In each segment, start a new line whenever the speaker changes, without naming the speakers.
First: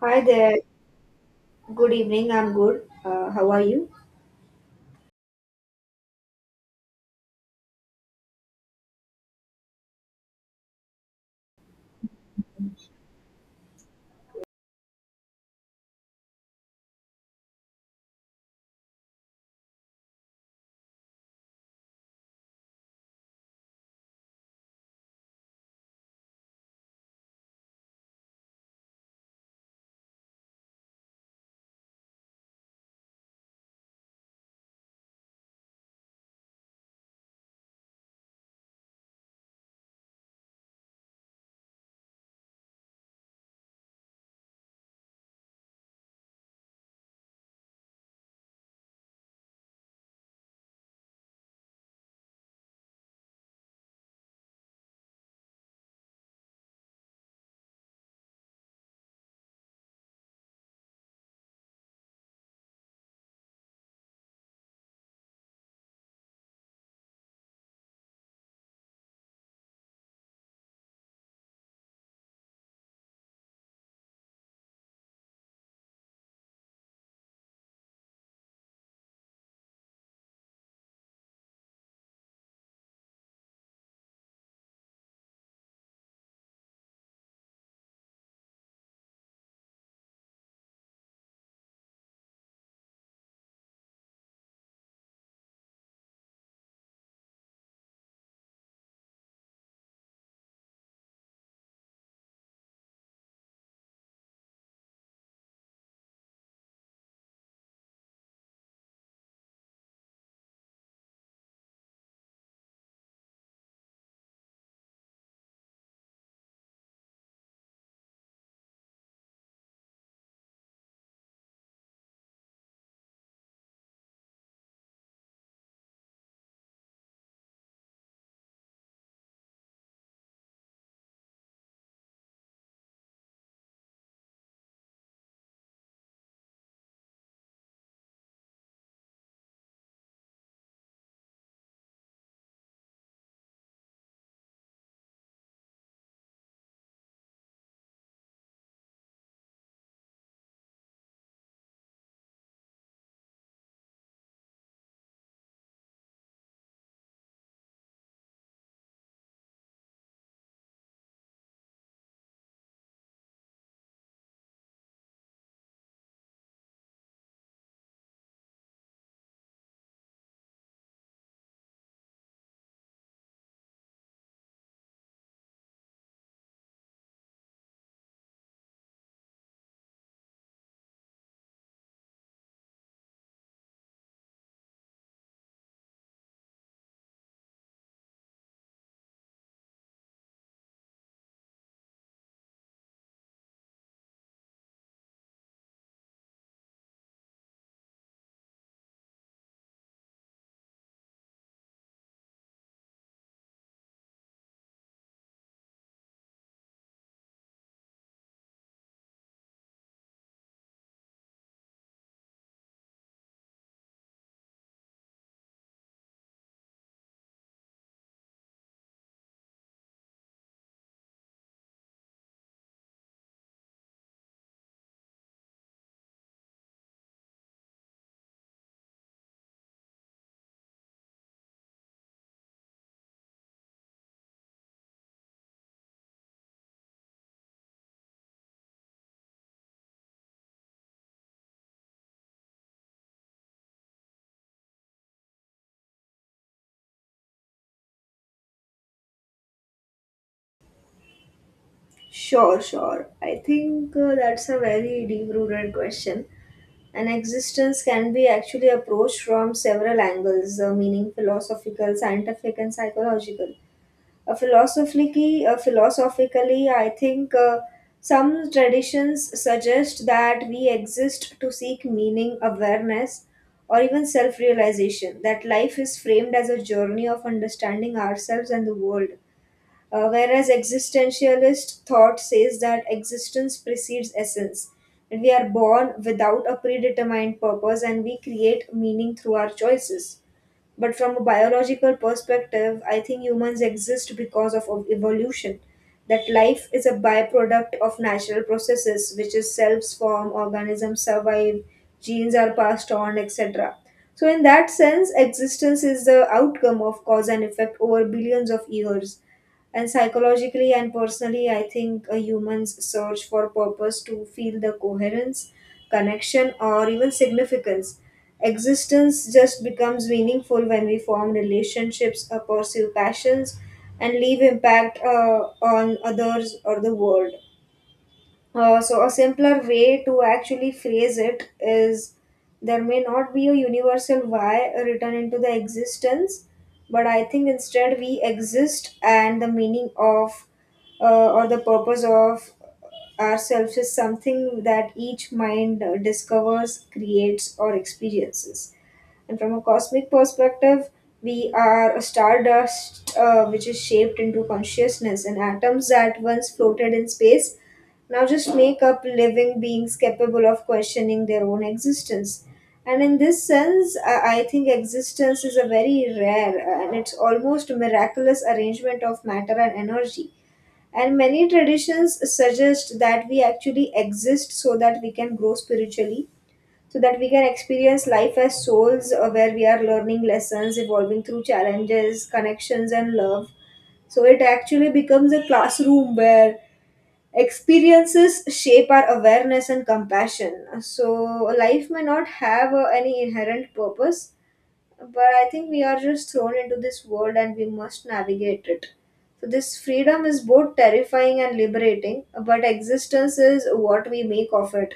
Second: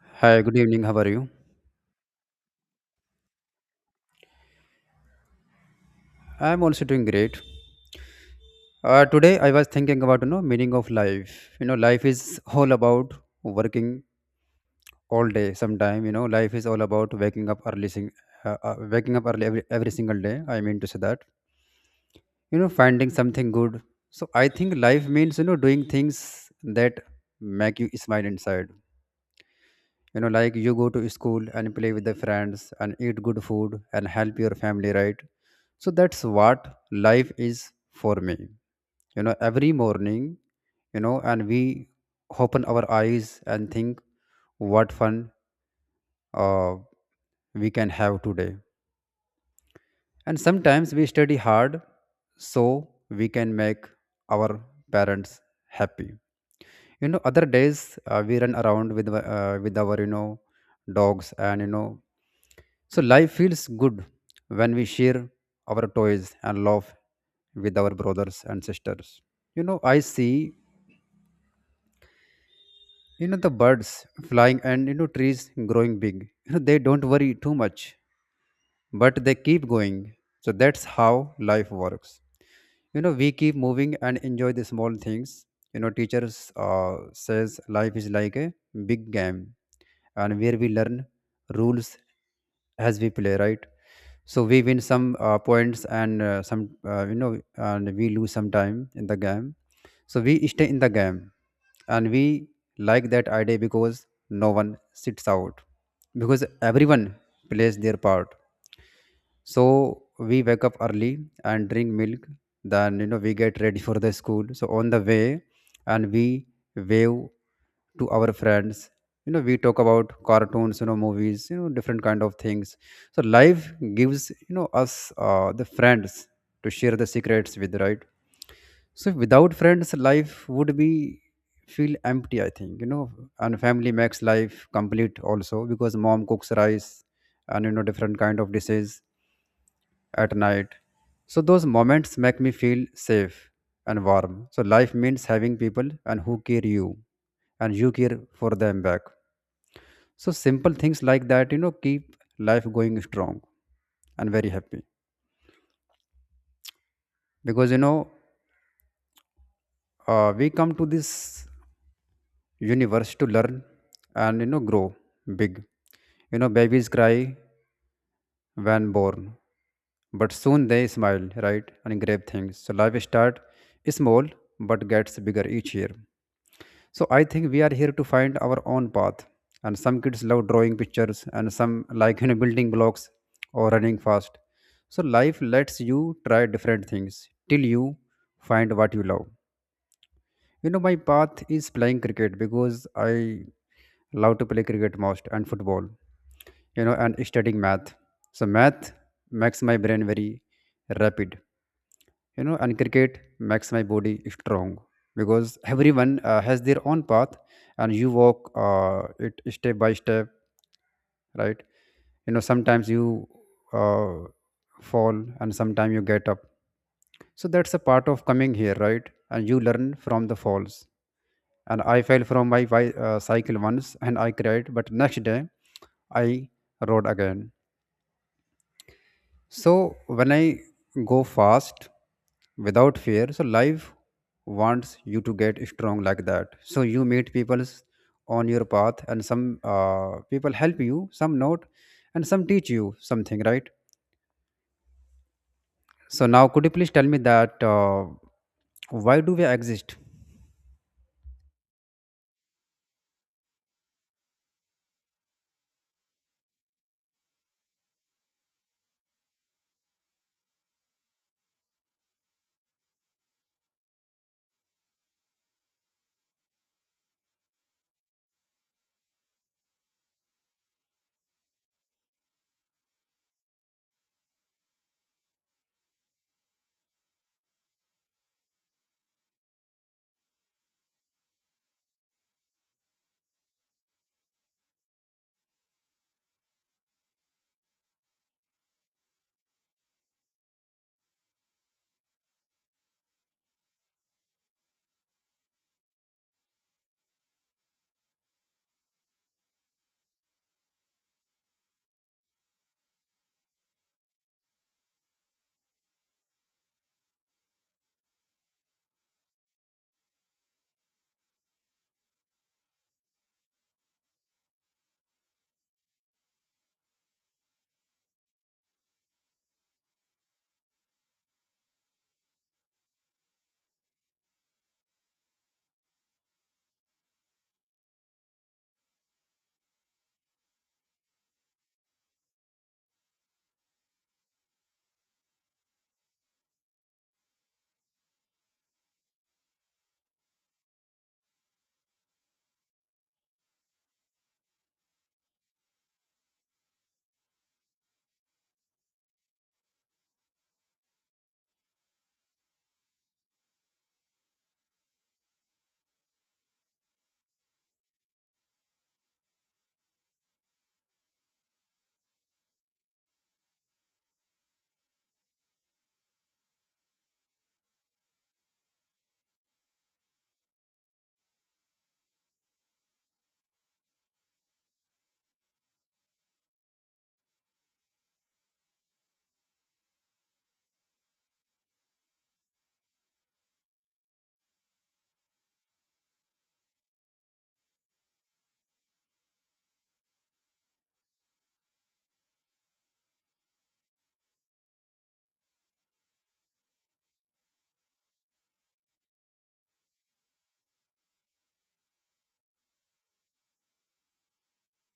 Hi
Hi,
there.
good evening. How are you?
Good evening. I'm good. How are you?
I'm also doing great. Today I was thinking about meaning of life. Life is all about working all day. Sometime life is all about waking up early, sing, waking up early every single day. I mean to say that finding something good. So I think life means doing things that make you smile inside. Like you go to school and play with the friends and eat good food and help your family, right? So that's what life is for me, every morning, and we open our eyes and think what fun uh, we can have today. And sometimes we study hard so we can make our parents happy. You know, other days we run around with our dogs, and so life feels good when we share our toys and love with our brothers and sisters. I see the birds flying and trees growing big. They don't worry too much, but they keep going. So that's how life works. We keep moving and enjoy the small things. Teachers says life is like a big game, and where we learn rules as we play, right? So we win some points and some you know and we lose some time in the game, so we stay in the game, and we like that idea because no one sits out, because everyone plays their part. So we wake up early and drink milk. Then we get ready for the school. So on the way, and we wave to our friends. We talk about cartoons, movies, different kind of things. So life gives us the friends to share the secrets with, right? So without friends, life would be feel empty, I think. And family makes life complete also, because mom cooks rice and different kind of dishes at night. So those moments make me feel safe and warm. So life means having people and who care you, and you care for them back. So simple things like that, keep life going strong and very happy. Because we come to this universe to learn and grow big. Babies cry when born, but soon they smile, right, and grab things. So life start small but gets bigger each year. So I think we are here to find our own path. And some kids love drawing pictures, and some like building blocks or running fast. So life lets you try different things till you find what you love. My path is playing cricket, because I love to play cricket most, and football. And studying math. So math makes my brain very rapid, and cricket makes my body strong, because everyone has their own path, and you walk it step by step, right? Sometimes you uh, fall, and sometimes you get up. So that's a part of coming here, right? And you learn from the falls. And I fell from my cycle once, and I cried, but next day I rode again. So when I go fast without fear, so life wants you to get strong like that. So you meet people on your path, and some people help you, some not, and some teach you something, right? So now, could you please tell me that, why do we exist?
Sure, sure. I think that's a very deep-rooted question. An existence can be actually approached from several angles, meaning philosophical, scientific, and psychological. Philosophically, I think some traditions suggest that we exist to seek meaning, awareness, or even self realization, that life is framed as a journey of understanding ourselves and the world. Whereas existentialist thought says that existence precedes essence, and we are born without a predetermined purpose and we create meaning through our choices. But from a biological perspective, I think humans exist because of evolution. That life is a byproduct of natural processes, which is cells form, organisms survive, genes are passed on, etc. So, in that sense, existence is the outcome of cause and effect over billions of years. And psychologically and personally, I think a human's search for purpose to feel the coherence, connection, or even significance. Existence just becomes meaningful when we form relationships, pursue passions, and leave impact on others or the world. So a simpler way to actually phrase it is there may not be a universal why written into the existence, but I think instead we exist and the meaning of or the purpose of ourselves is something that each mind discovers, creates, or experiences. And from a cosmic perspective, we are a stardust which is shaped into consciousness, and atoms that once floated in space now just make up living beings capable of questioning their own existence. And in this sense, I think existence is a very rare and it's almost miraculous arrangement of matter and energy. And many traditions suggest that we actually exist so that we can grow spiritually, so that we can experience life as souls where we are learning lessons, evolving through challenges, connections, and love. So it actually becomes a classroom where experiences shape our awareness and compassion. So life may not have any inherent purpose, but I think we are just thrown into this world and we must navigate it. So, this freedom is both terrifying and liberating, but existence is what we make of it.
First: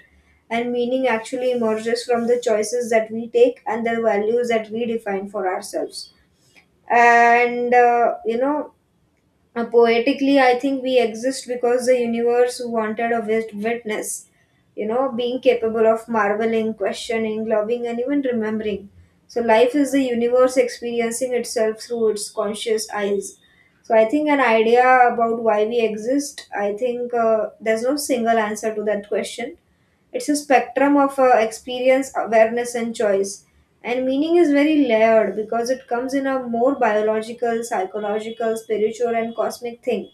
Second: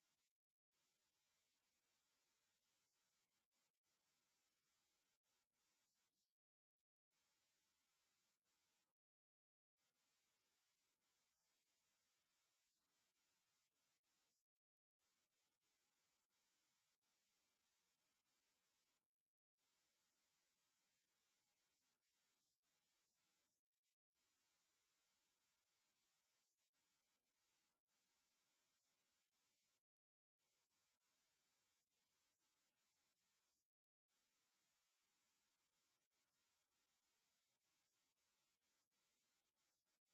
And meaning actually emerges from the choices that we take and the values that we define for ourselves. And, uh, you know, Poetically, I think we exist because the universe wanted a witness, you know, being capable of marveling, questioning, loving, and even remembering. So, life is the universe experiencing itself through its conscious eyes. So, I think an idea about why we exist, I think there's no single answer to that question. It's a spectrum of experience, awareness, and choice. And meaning is very layered because it comes in a more biological, psychological, spiritual, and cosmic thing.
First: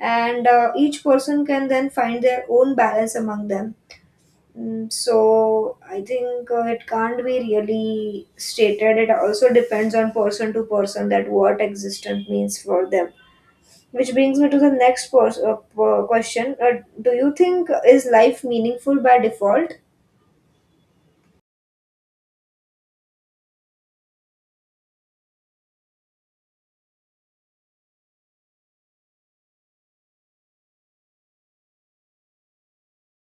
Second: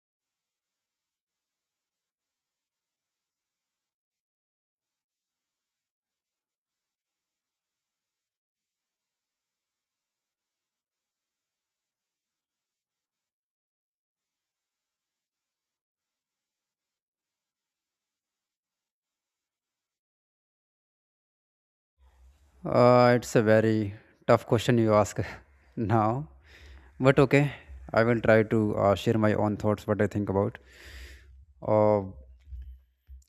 And each person can then find their own balance among them. Mm. So I think it can't be really stated. It also depends on person to person that what existence means for them. Which brings me to the next question. Do you think is life meaningful by default?
It's a very tough question you ask now, but okay, I will try to share my own thoughts, what I think about. Uh,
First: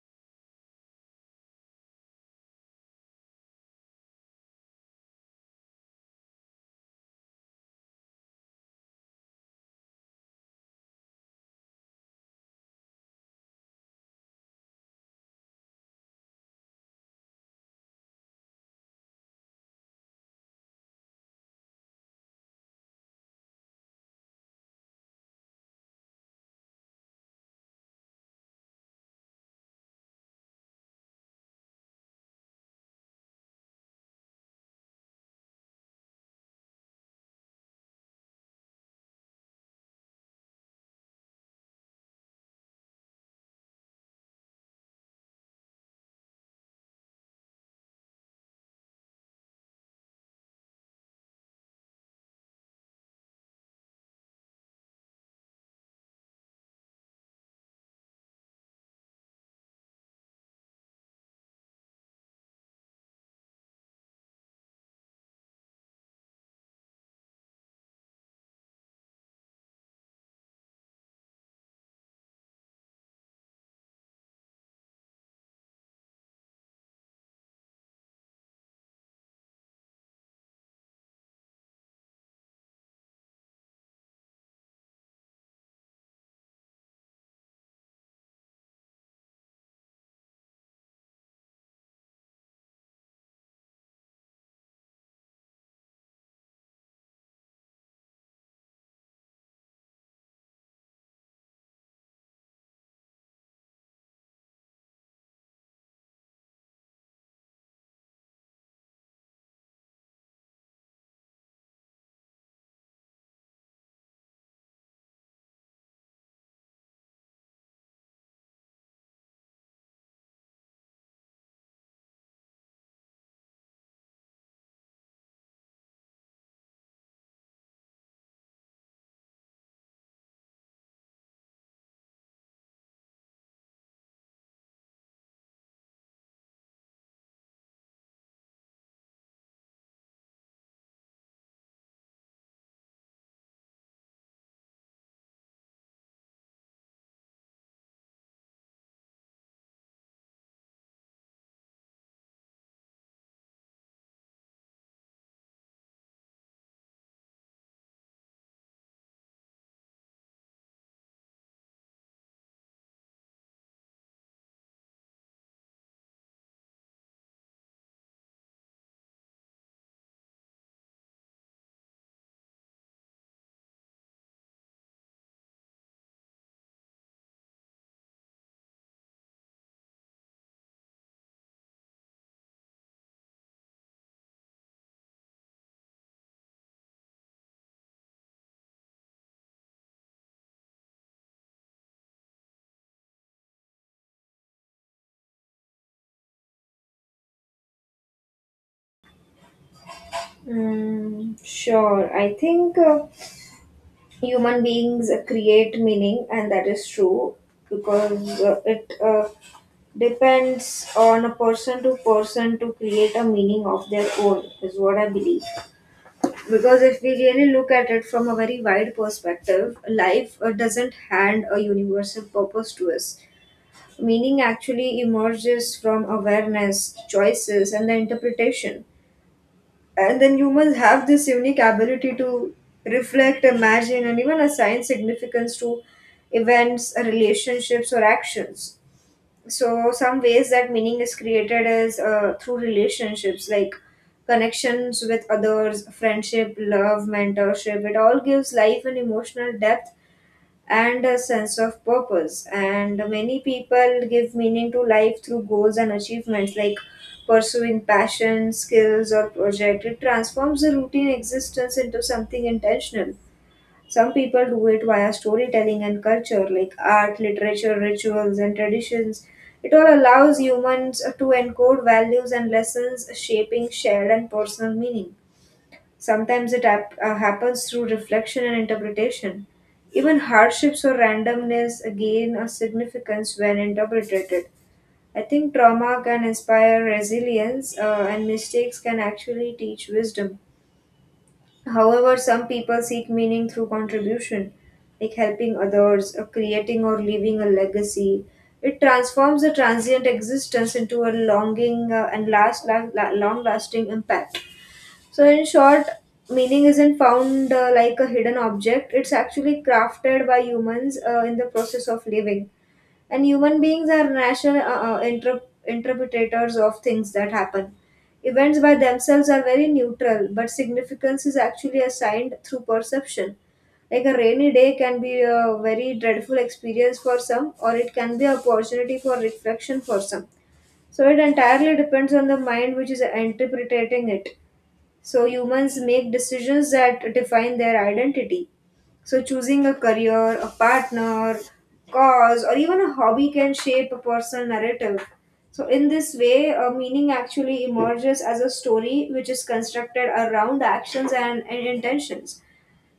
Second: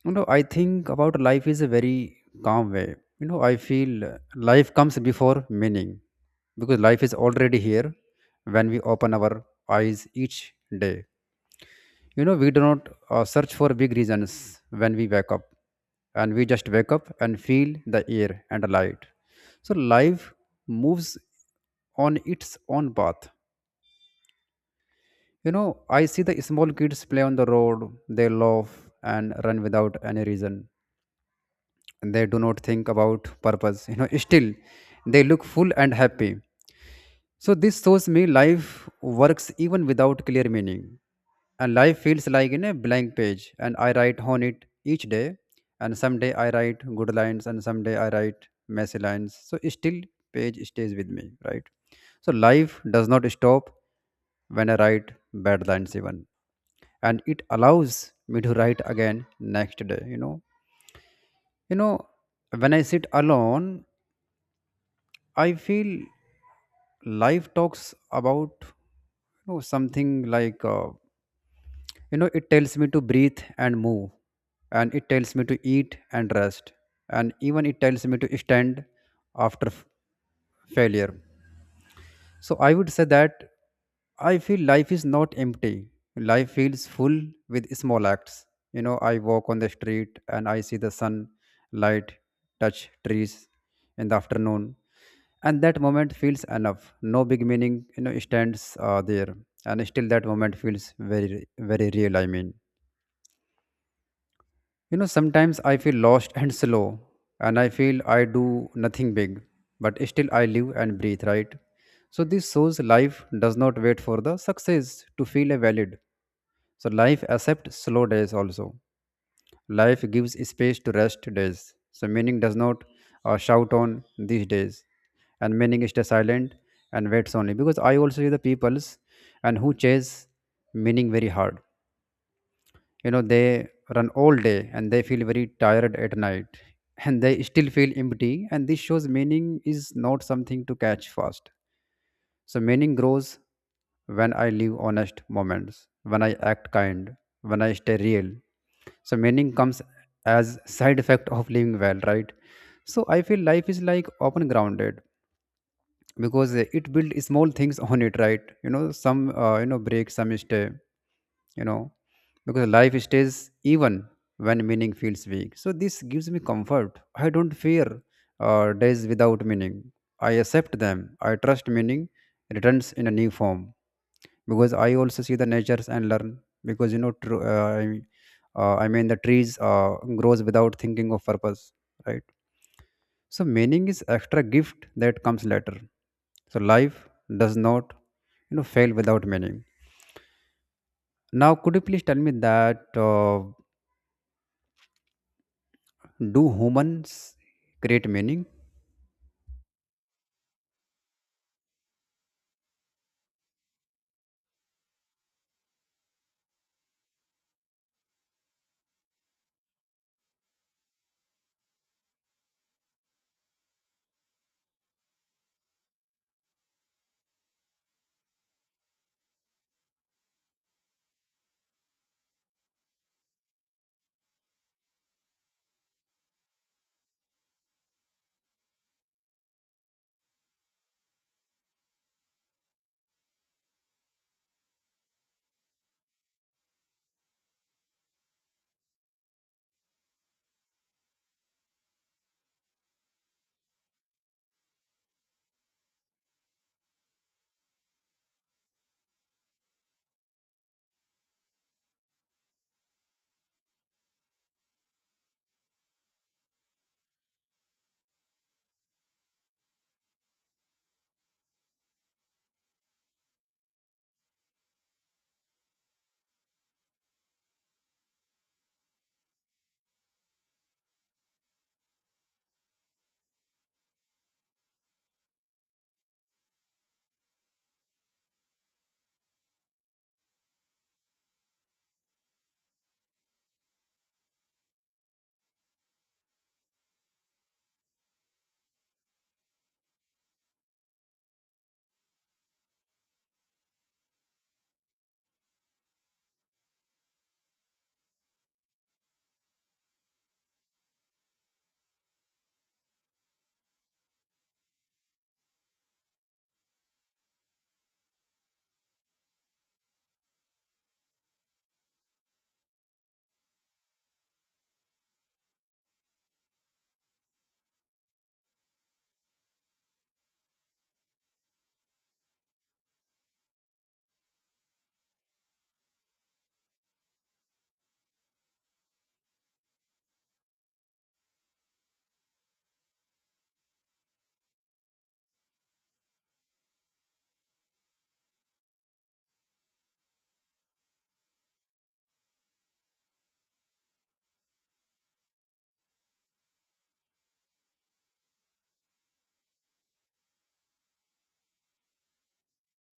I think about life is a very calm way. I feel life comes before meaning, because life is already here when we open our eyes each day. We do not search for big reasons when we wake up, and we just wake up and feel the air and the light. So life moves on its own path. I see the small kids play on the road, they laugh and run without any reason. They do not think about purpose, still they look full and happy. So this shows me life works even without clear meaning. And life feels like in a blank page, and I write on it each day. And someday I write good lines, and someday I write messy lines, so still page stays with me, right? So life does not stop when I write bad lines even, and it allows me to write again next day. You know, when I sit alone, I feel life talks about, something like, it tells me to breathe and move, and it tells me to eat and rest, and even it tells me to stand after failure. So I would say that I feel life is not empty. Life feels full with small acts. I walk on the street and I see the sun light touch trees in the afternoon. And that moment feels enough. No big meaning, stands there. And still that moment feels very, very real, I mean. Sometimes I feel lost and slow, and I feel I do nothing big, but still I live and breathe, right? So this shows life does not wait for the success to feel a valid. So life accepts slow days also. Life gives space to rest days. So meaning does not shout on these days, and meaning is silent and waits only. Because I also see the peoples and who chase meaning very hard. They run all day and they feel very tired at night, and they still feel empty. And this shows meaning is not something to catch fast. So meaning grows when I live honest moments, when I act kind, when I stay real. So meaning comes as side effect of living well, right? So I feel life is like open grounded, because it build small things on it, right? Some break, some stay. you know because life stays even when meaning feels weak. So this gives me comfort. I don't fear days without meaning. I accept them. I trust meaning returns in a new form. Because I also see the natures and learn, because I mean the trees grows without thinking of purpose, right? So meaning is extra gift that comes later. So life does not fail without meaning. Now could you please tell me that, do humans create meaning?
Mm, sure. I think human beings create meaning, and that is true because it depends on a person to person to create a meaning of their own, is what I believe. Because if we really look at it from a very wide perspective, life doesn't hand a universal purpose to us. Meaning actually emerges from awareness, choices, and the interpretation. And then humans have this unique ability to reflect, imagine, and even assign significance to events, relationships, or actions. So, some ways that meaning is created is through relationships, like connections with others, friendship, love, mentorship. It all gives life an emotional depth and a sense of purpose. And many people give meaning to life through goals and achievements like pursuing passion, skills, or project. It transforms the routine existence into something intentional. Some people do it via storytelling and culture, like art, literature, rituals, and traditions. It all allows humans to encode values and lessons, shaping shared and personal meaning. Sometimes it happens through reflection and interpretation. Even hardships or randomness gain a significance when interpreted. I think trauma can inspire resilience, and mistakes can actually teach wisdom. However, some people seek meaning through contribution, like helping others, or creating or leaving a legacy. It transforms a transient existence into a longing and long-lasting impact. So, in short, meaning isn't found like a hidden object, it's actually crafted by humans in the process of living. And human beings are natural interpreters of things that happen. Events by themselves are very neutral, but significance is actually assigned through perception. Like a rainy day can be a very dreadful experience for some, or it can be an opportunity for reflection for some. So it entirely depends on the mind which is interpreting it. So humans make decisions that define their identity. So choosing a career, a partner, cause, or even a hobby can shape a personal narrative. So in this way, a meaning actually emerges as a story which is constructed around actions and intentions.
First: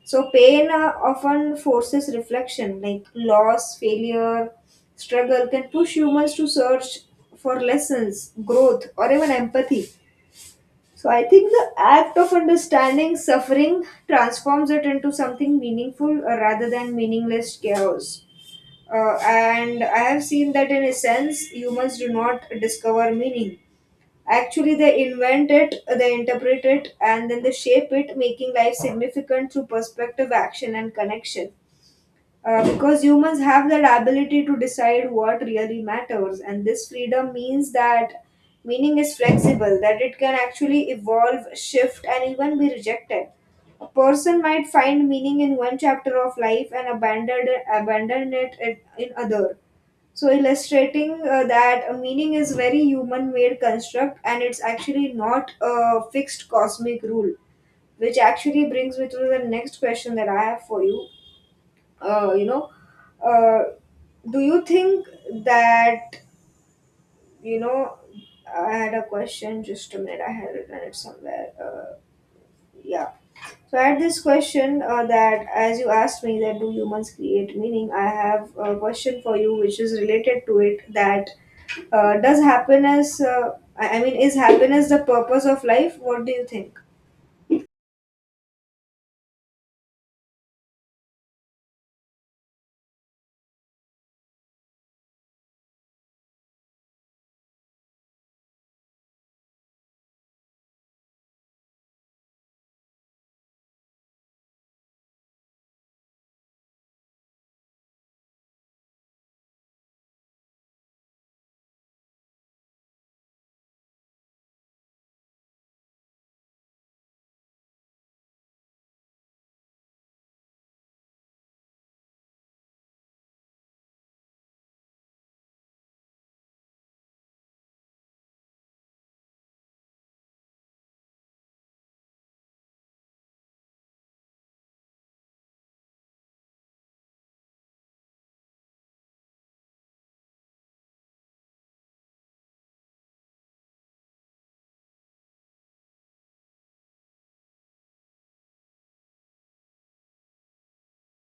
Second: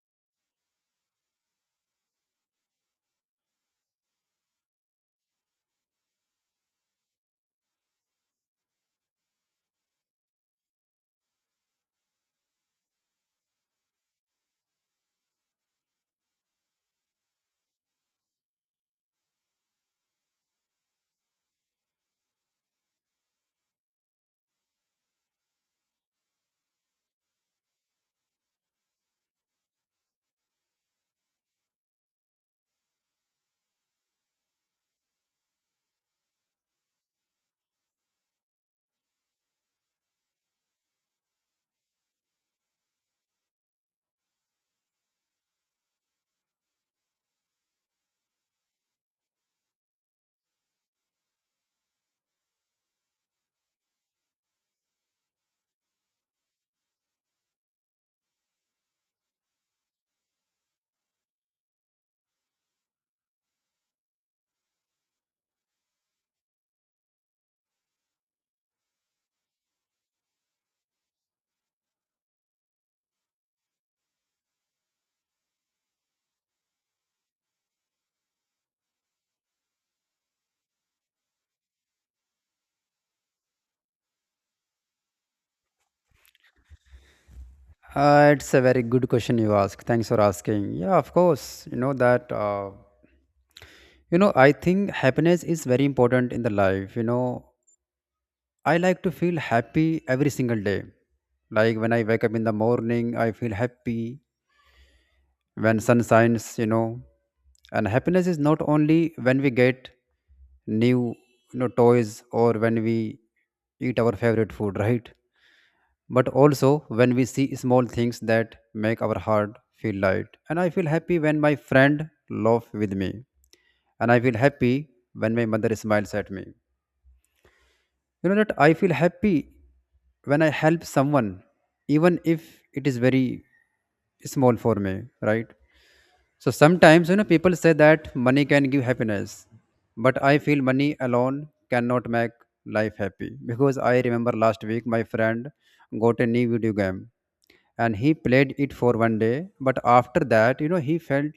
So pain often forces reflection, like loss, failure, struggle can push humans to search for lessons, growth, or even empathy. So I think the act of understanding suffering transforms it into something meaningful rather than meaningless chaos. And I have seen that in a sense, humans do not discover meaning. Actually, they invent it, they interpret it, and then they shape it, making life significant through perspective, action, and connection. Because humans have that ability to decide what really matters, and this freedom means that meaning is flexible, that it can actually evolve, shift, and even be rejected. A person might find meaning in one chapter of life and abandon it, in other. So, illustrating that a meaning is very human-made construct, and it's actually not a fixed cosmic rule, which actually brings me to the next question that I have for you. You know uh, do you think that, you know I had a question, just a minute, I had written it somewhere. Yeah. So I had this question that as you asked me that do humans create meaning, I have a question for you which is related to it, that does happiness I mean, is happiness the purpose of life? What do you think?
It's a very good question you ask. Thanks for asking. Yeah, of course. You know that. I think happiness is very important in the life. I like to feel happy every single day. Like when I wake up in the morning, I feel happy. When sun shines, and happiness is not only when we get new toys, or when we eat our favorite food, right? But also when we see small things that make our heart feel light. And I feel happy when my friend laugh with me, and I feel happy when my mother smiles at me, that I feel happy when I help someone, even if it is very small for me, right? So sometimes people say that money can give happiness, but I feel money alone cannot make life happy, because I remember last week my friend got a new video game and he played it for one day, but after that he felt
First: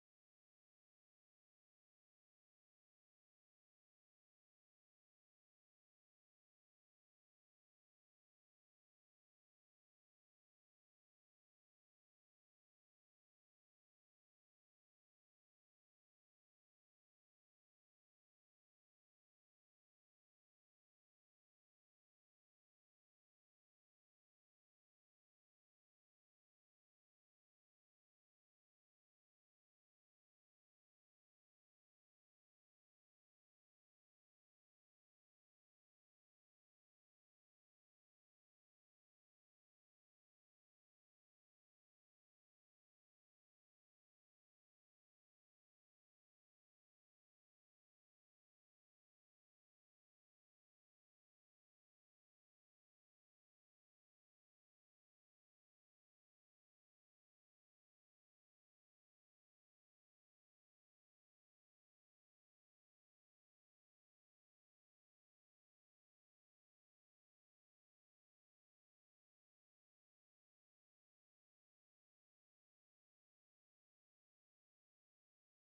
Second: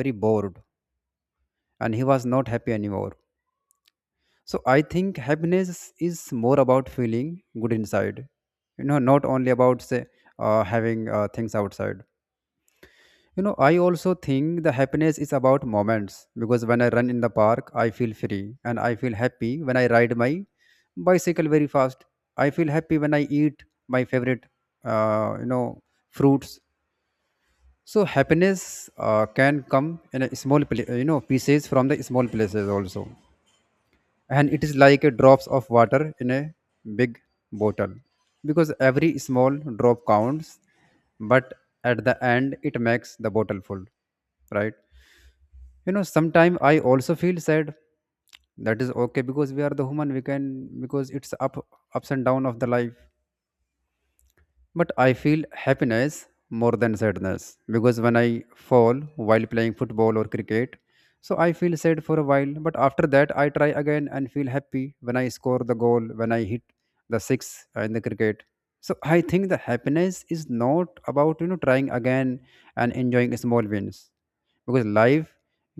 very bored and he was not happy anymore. So I think happiness is more about feeling good inside, not only about say having things outside. I also think the happiness is about moments, because when I run in the park I feel free, and I feel happy when I ride my bicycle very fast. I feel happy when I eat my favorite uh, you know fruits. So happiness can come in a small, pieces from the small places also, and it is like a drops of water in a big bottle, because every small drop counts, but at the end it makes the bottle full, right? Sometimes I also feel sad. That is okay because we are the human. We can, because it's up ups and down of the life. But I feel happiness more than sadness because when I fall while playing football or cricket, so I feel sad for a while, but after that I try again and feel happy when I score the goal, when I hit the six in the cricket. So I think the happiness is not about trying again and enjoying small wins because life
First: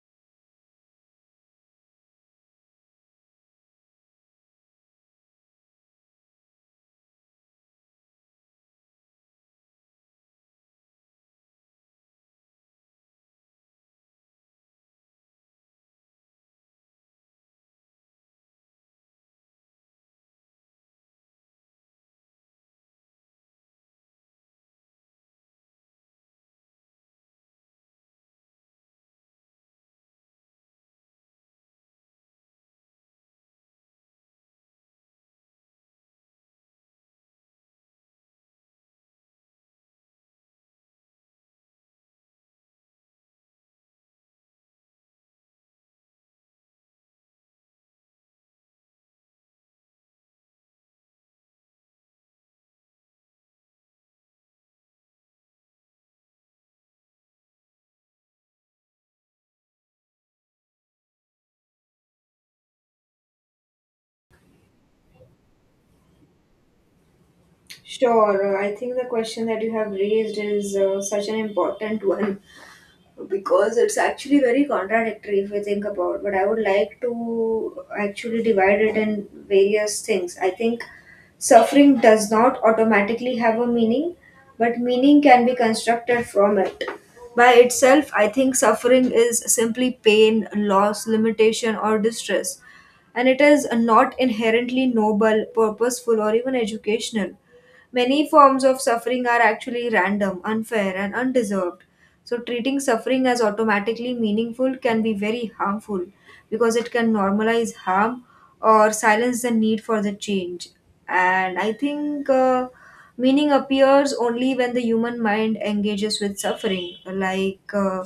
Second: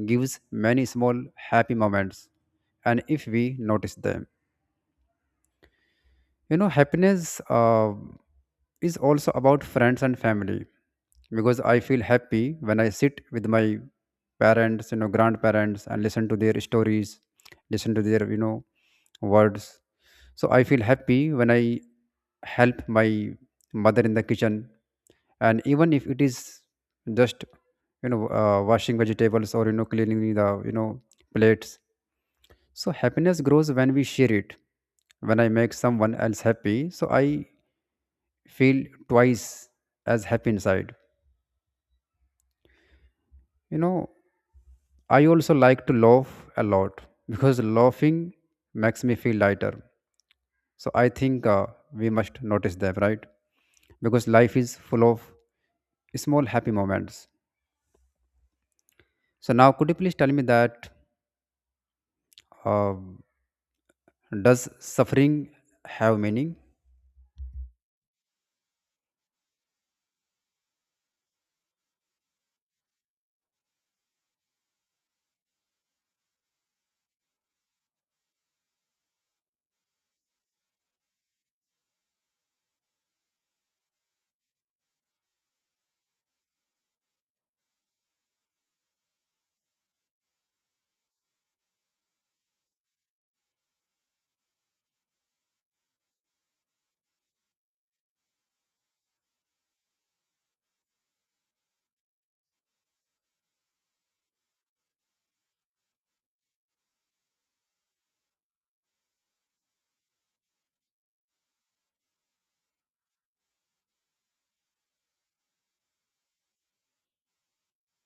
gives many small happy moments and if we notice them, happiness is also about friends and family because I feel happy when I sit with my parents, you know, grandparents and listen to their stories, listen to their, you know, words. So I feel happy when I help my mother in the kitchen, and even if it is just washing vegetables or cleaning the plates. So happiness grows when we share it. When I make someone else happy, so I feel twice as happy inside. You know, I also like to laugh a lot because laughing makes me feel lighter. So I think we must notice them, right? Because life is full of small happy moments. So now, could you please tell me that, uh, does suffering have meaning?
Sure. I think the question that you have raised is such an important one, because it's actually very contradictory if we think about, but I would like to actually divide it in various things. I think suffering does not automatically have a meaning, but meaning can be constructed from it. By itself, I think suffering is simply pain, loss, limitation, or distress, and it is not inherently noble, purposeful, or even educational. Many forms of suffering are actually random, unfair, and undeserved. So, treating suffering as automatically meaningful can be very harmful because it can normalize harm or silence the need for the change. And I think meaning appears only when the human mind engages with suffering, like. Uh,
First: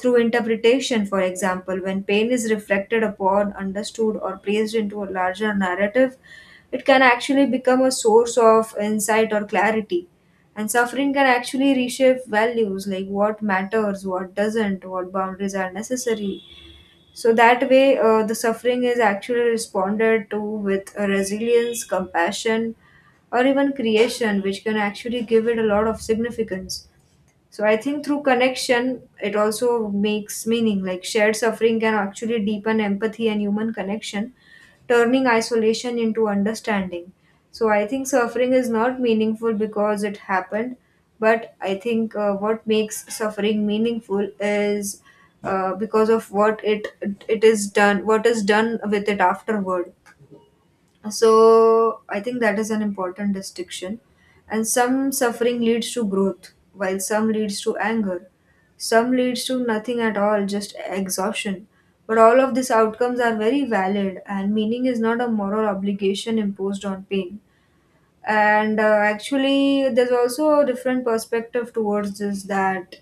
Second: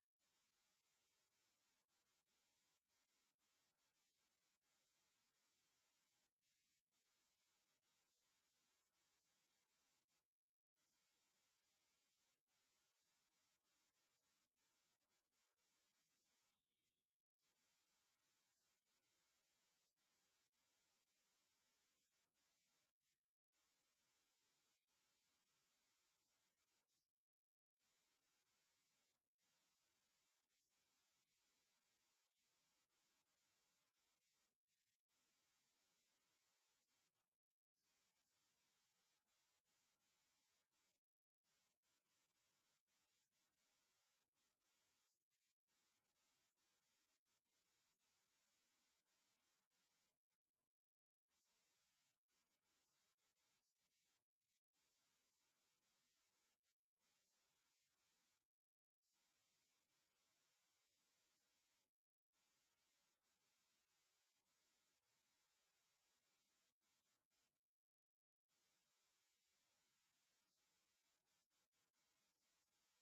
through interpretation, for example, when pain is reflected upon, understood, or placed into a larger narrative, it can actually become a source of insight or clarity. And suffering can actually reshape values like what matters, what doesn't, what boundaries are necessary. So that way, the suffering is actually responded to with a resilience, compassion, or even creation, which can actually give it a lot of significance. So I think through connection, it also makes meaning. Like shared suffering can actually deepen empathy and human connection, turning isolation into understanding. So I think suffering is not meaningful because it happened, but I think what makes suffering meaningful is because of what it is done, what is done with it afterward. So I think that is an important distinction. And some suffering leads to growth, while some leads to anger. Some leads to nothing at all, just exhaustion. But all of these outcomes are very valid, and meaning is not a moral obligation imposed on pain. And actually, there's also a different perspective towards this, that,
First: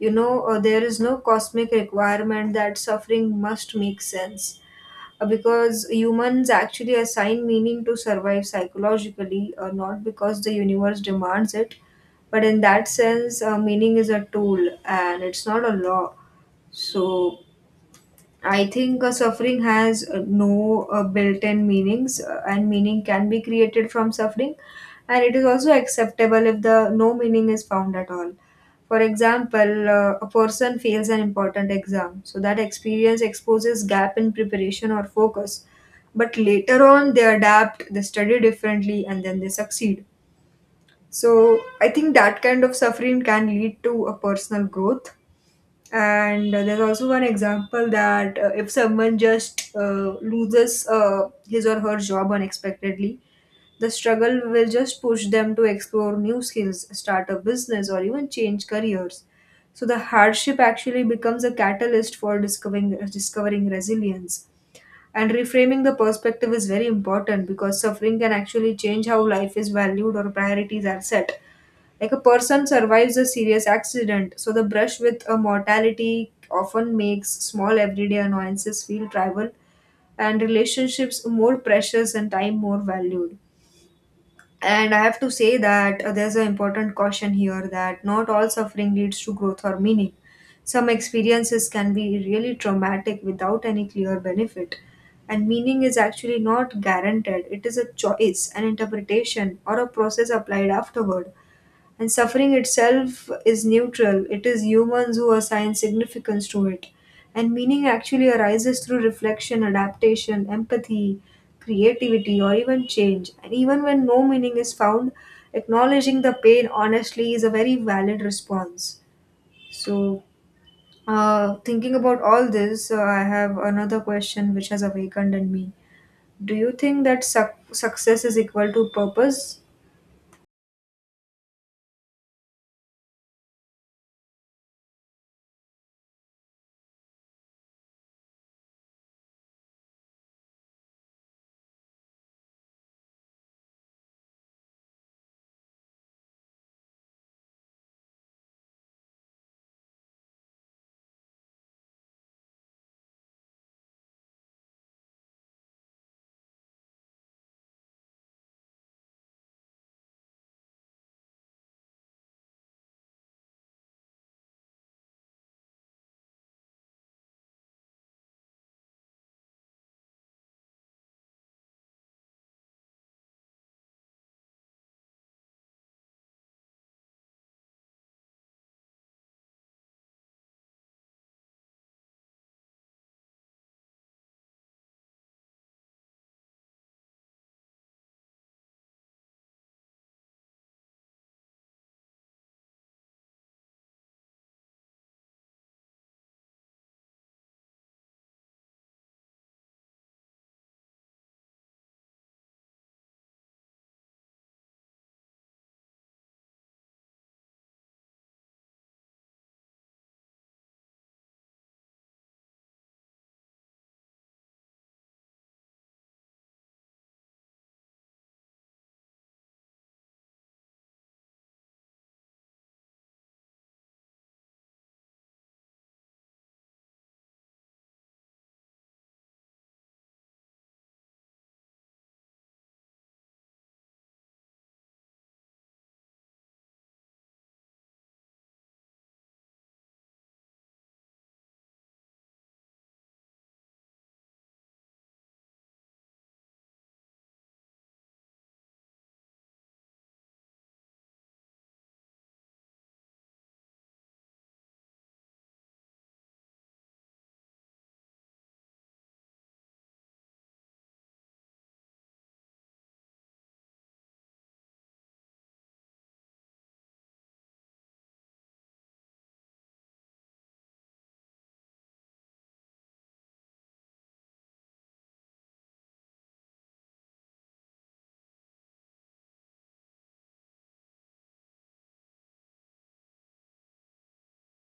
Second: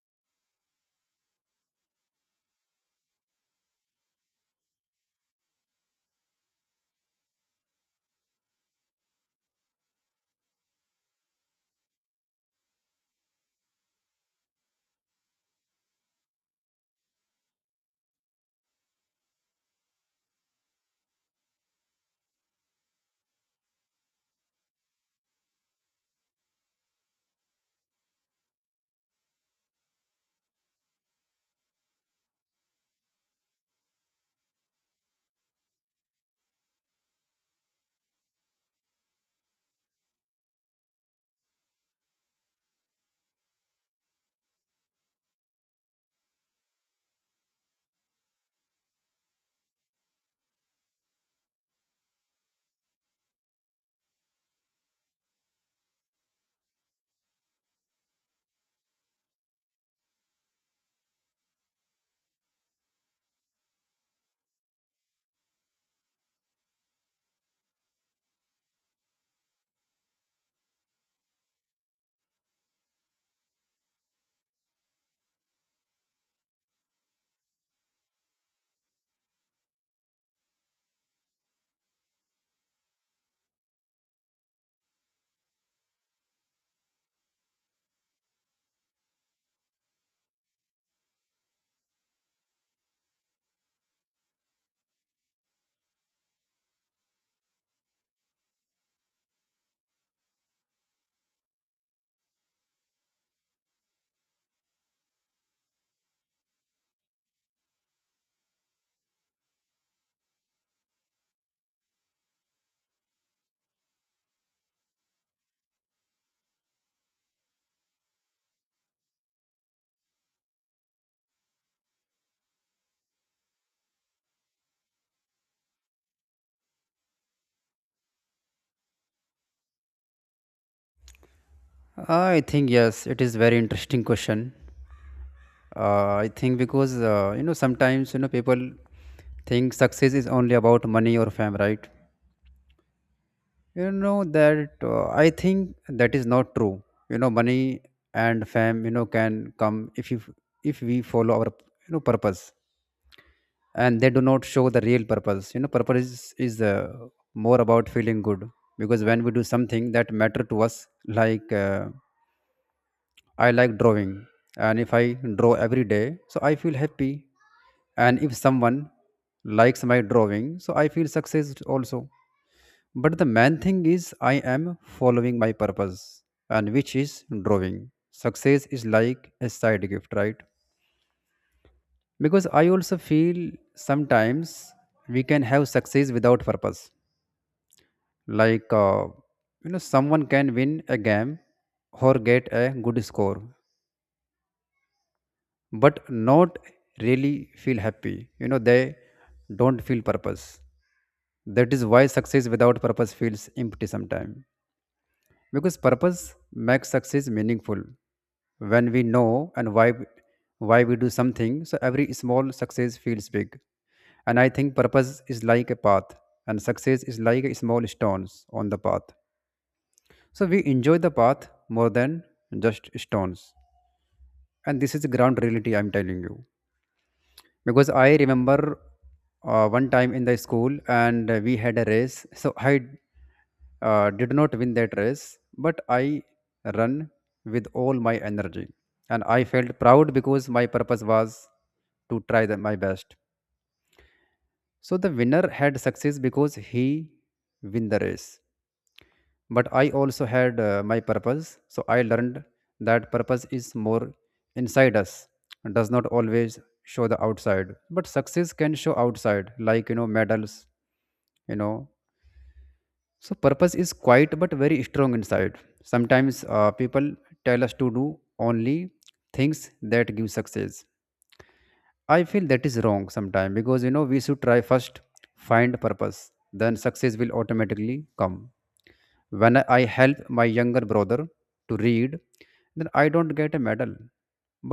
there is no cosmic requirement that suffering must make sense because humans actually assign meaning to survive psychologically, not because the universe demands it. But in that sense, meaning is a tool and it's not a law. So I think suffering has no built in meanings, and meaning can be created from suffering, and it is also acceptable if the no meaning is found at all. For example, a person fails an important exam, so that experience exposes gap in preparation or focus. But later on, they adapt, they study differently, and then they succeed. So I think that kind of suffering can lead to a personal growth and there's also one example that if someone just loses his or her job unexpectedly, the struggle will just push them to explore new skills, start a business, or even change careers. So the hardship actually becomes a catalyst for discovering resilience. And reframing the perspective is very important, because suffering can actually change how life is valued or priorities are set. Like, a person survives a serious accident, so the brush with a mortality often makes small everyday annoyances feel trivial and relationships more precious and time more valued. And I have to say that there's an important caution here that not all suffering leads to growth or meaning. Some experiences can be really traumatic without any clear benefit. And meaning is actually not guaranteed, it is a choice, an interpretation, or a process applied afterward. And suffering itself is neutral, it is humans who assign significance to it. And meaning actually arises through reflection, adaptation, empathy, creativity, or even change. And even when no meaning is found, acknowledging the pain honestly is a very valid response. So, thinking about all this, I have another question which has awakened in me. Do you think that success is equal to purpose?
I think yes, it is very interesting question. I think because, sometimes people think success is only about money or fame, right? You know that I think that is not true. You know, money and fame, you know, can come if you if we follow our purpose, and they do not show the real purpose. You know, purpose is more about feeling good because when we do something that matter to us, like, I like drawing, and if I draw every day, so I feel happy, and if someone likes my drawing, so I feel success also. But the main thing is, I am following my purpose, and which is drawing. Success is like a side gift, right? Because I also feel sometimes we can have success without purpose. Like, someone can win a game or get a good score, but not really feel happy. You know, they don't feel purpose. That is why success without purpose feels empty sometimes, because purpose makes success meaningful. When we know and why we do something, so every small success feels big. And I think purpose is like a path, and success is like a small stones on the path, so we enjoy the path more than just stones. And this is the ground reality I'm telling you, because I remember, one time in the school, and we had a race, so I did not win that race, but I ran with all my energy. And I felt proud because my purpose was to try the, my best. So the winner had success because he win the race. But I also had my purpose. So I learned that purpose is more inside us and does not always show the outside. But success can show outside, like, you know, medals, you know. So purpose is quiet but very strong inside. Sometimes people tell us to do only things that give success. I feel that is wrong sometimes, because we should try first, find purpose, then success will automatically come. When I help my younger brother to read, then I don't get a medal,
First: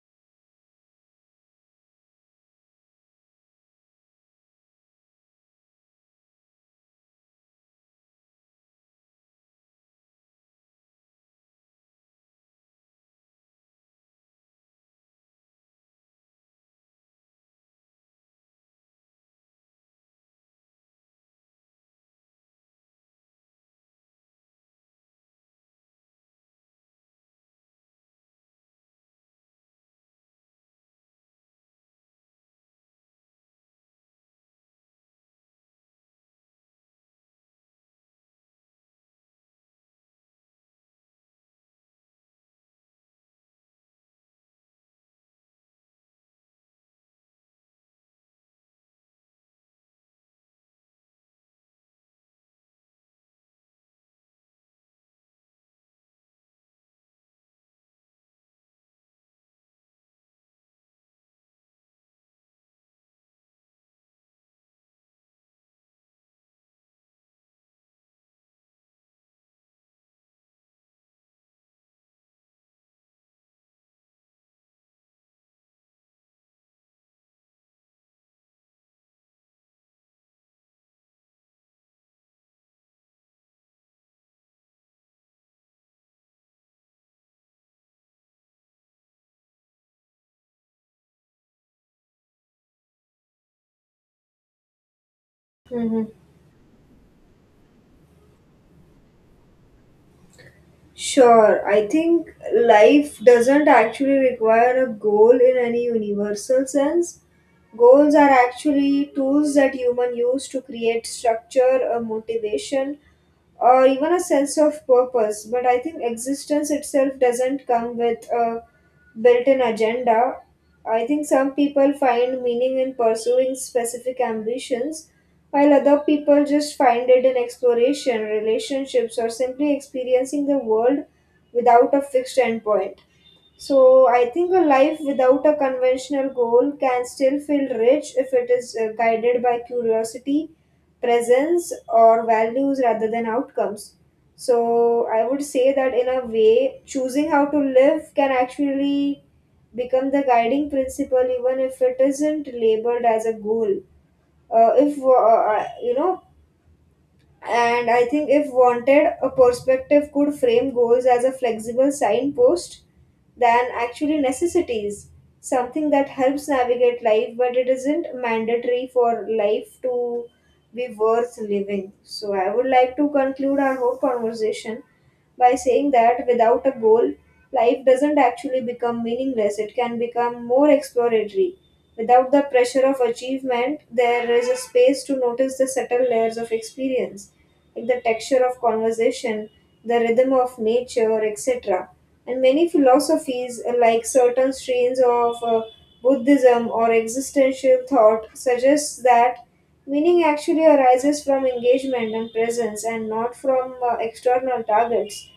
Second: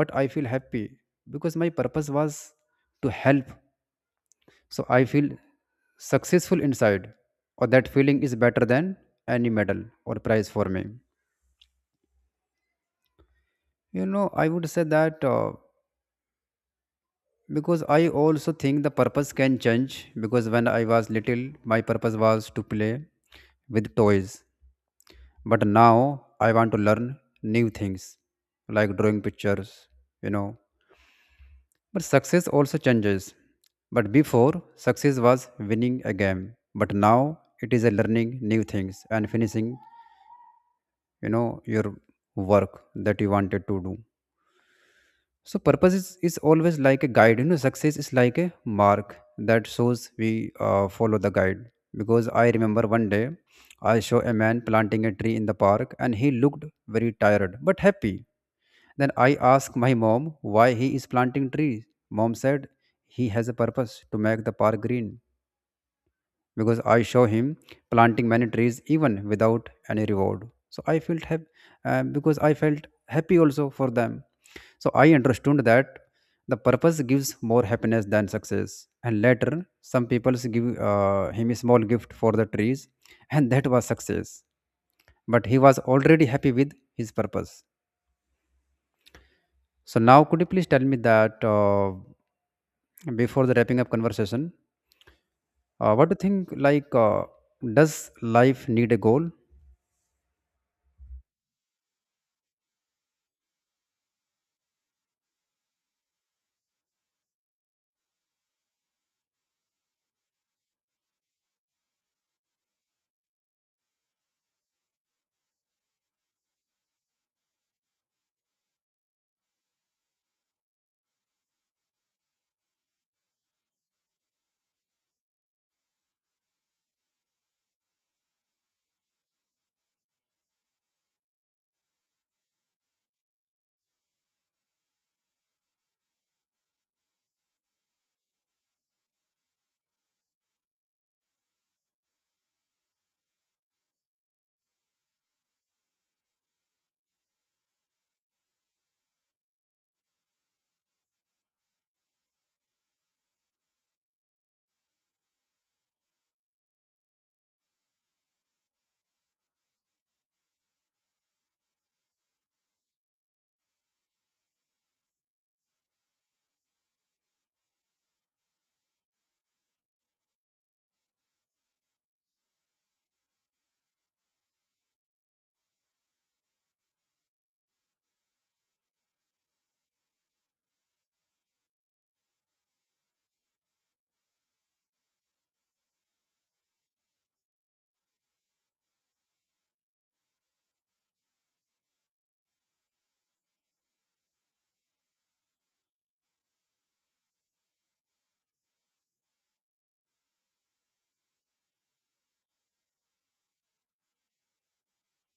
but I feel happy because my purpose was to help, so I feel successful inside, or that feeling is better than any medal or prize for me. You know, I would say that, because I also think the purpose can change. Because when I was little, my purpose was to play with toys, but now I want to learn new things, like drawing pictures, you know. But success also changes. But before, success was winning a game, but now it is a learning new things and finishing, you know your work that you wanted to do. So purpose is always like a guide, you know. Success is like a mark that shows we follow the guide, because I remember one day I saw a man planting a tree in the park, and he looked very tired but happy. Then I asked my mom why he is planting trees. Mom said he has a purpose to make the park green, because I show him planting many trees even without any reward. So I felt happy, because I felt happy also for them. So I understood that the purpose gives more happiness than success. And later, some people give him a small gift for the trees, and that was success. But he was already happy with his purpose. So now, could you please tell me that, before the wrapping up conversation,
Mhm.
what do you think? Like, does life need a goal?
Sure, I think life doesn't actually require a goal in any universal sense. Goals are actually tools that human use to create structure, a motivation, or even a sense of purpose. But I think existence itself doesn't come with a built in agenda. I think some people find meaning in pursuing specific ambitions, while other people just find it in exploration, relationships, or simply experiencing the world without a fixed endpoint. So I think a life without a conventional goal can still feel rich if it is guided by curiosity, presence, or values rather than outcomes. So I would say that in a way, choosing how to live can actually become the guiding principle, even if it isn't labeled as a goal. If you know And I think if wanted, a perspective could frame goals as a flexible signpost than actually necessities, something that helps navigate life, but it isn't mandatory for life to be worth living. So I would like to conclude our whole conversation by saying that without a goal, life doesn't actually become meaningless, it can become more exploratory. Without the pressure of achievement, there is a space to notice the subtle layers of experience, like the texture of conversation, the rhythm of nature, etc. And many philosophies, like certain strains of Buddhism or existential thought, suggest that meaning actually arises from engagement and presence and not from external targets.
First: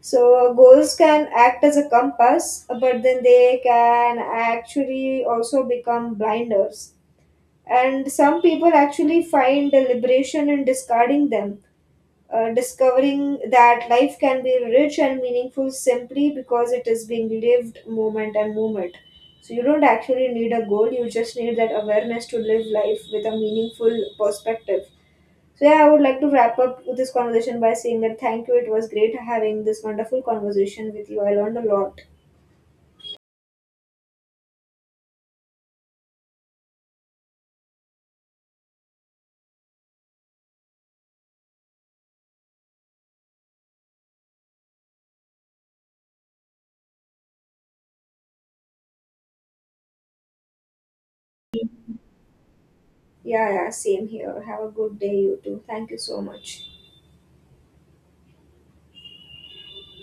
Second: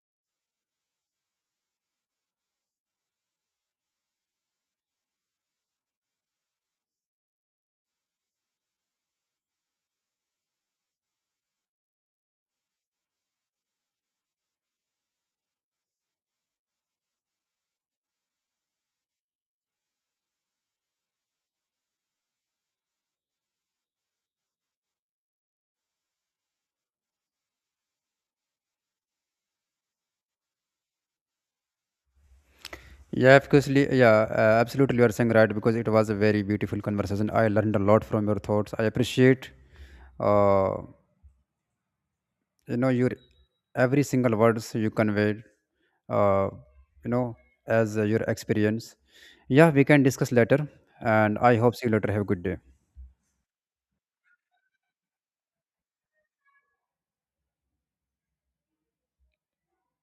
So, goals can act as a compass, but then they can actually also become blinders. And some people actually find a liberation in discarding them, discovering that life can be rich and meaningful simply because it is being lived moment and moment. So you don't actually need a goal, you just need that awareness to live life with a meaningful perspective. So yeah, I would like to wrap up with this conversation by saying that thank you. It was great having this wonderful conversation with you. I learned a lot.
Yeah, absolutely. Yeah, absolutely. You are saying right because it was a very beautiful conversation. I learned a lot from your thoughts. I appreciate, uh, your every single words you conveyed, uh, you know, as your experience. Yeah, we can discuss later, and I hope see you later. Have a good day.
Yeah, yeah, same here. Have a good day, you too. Thank you so much.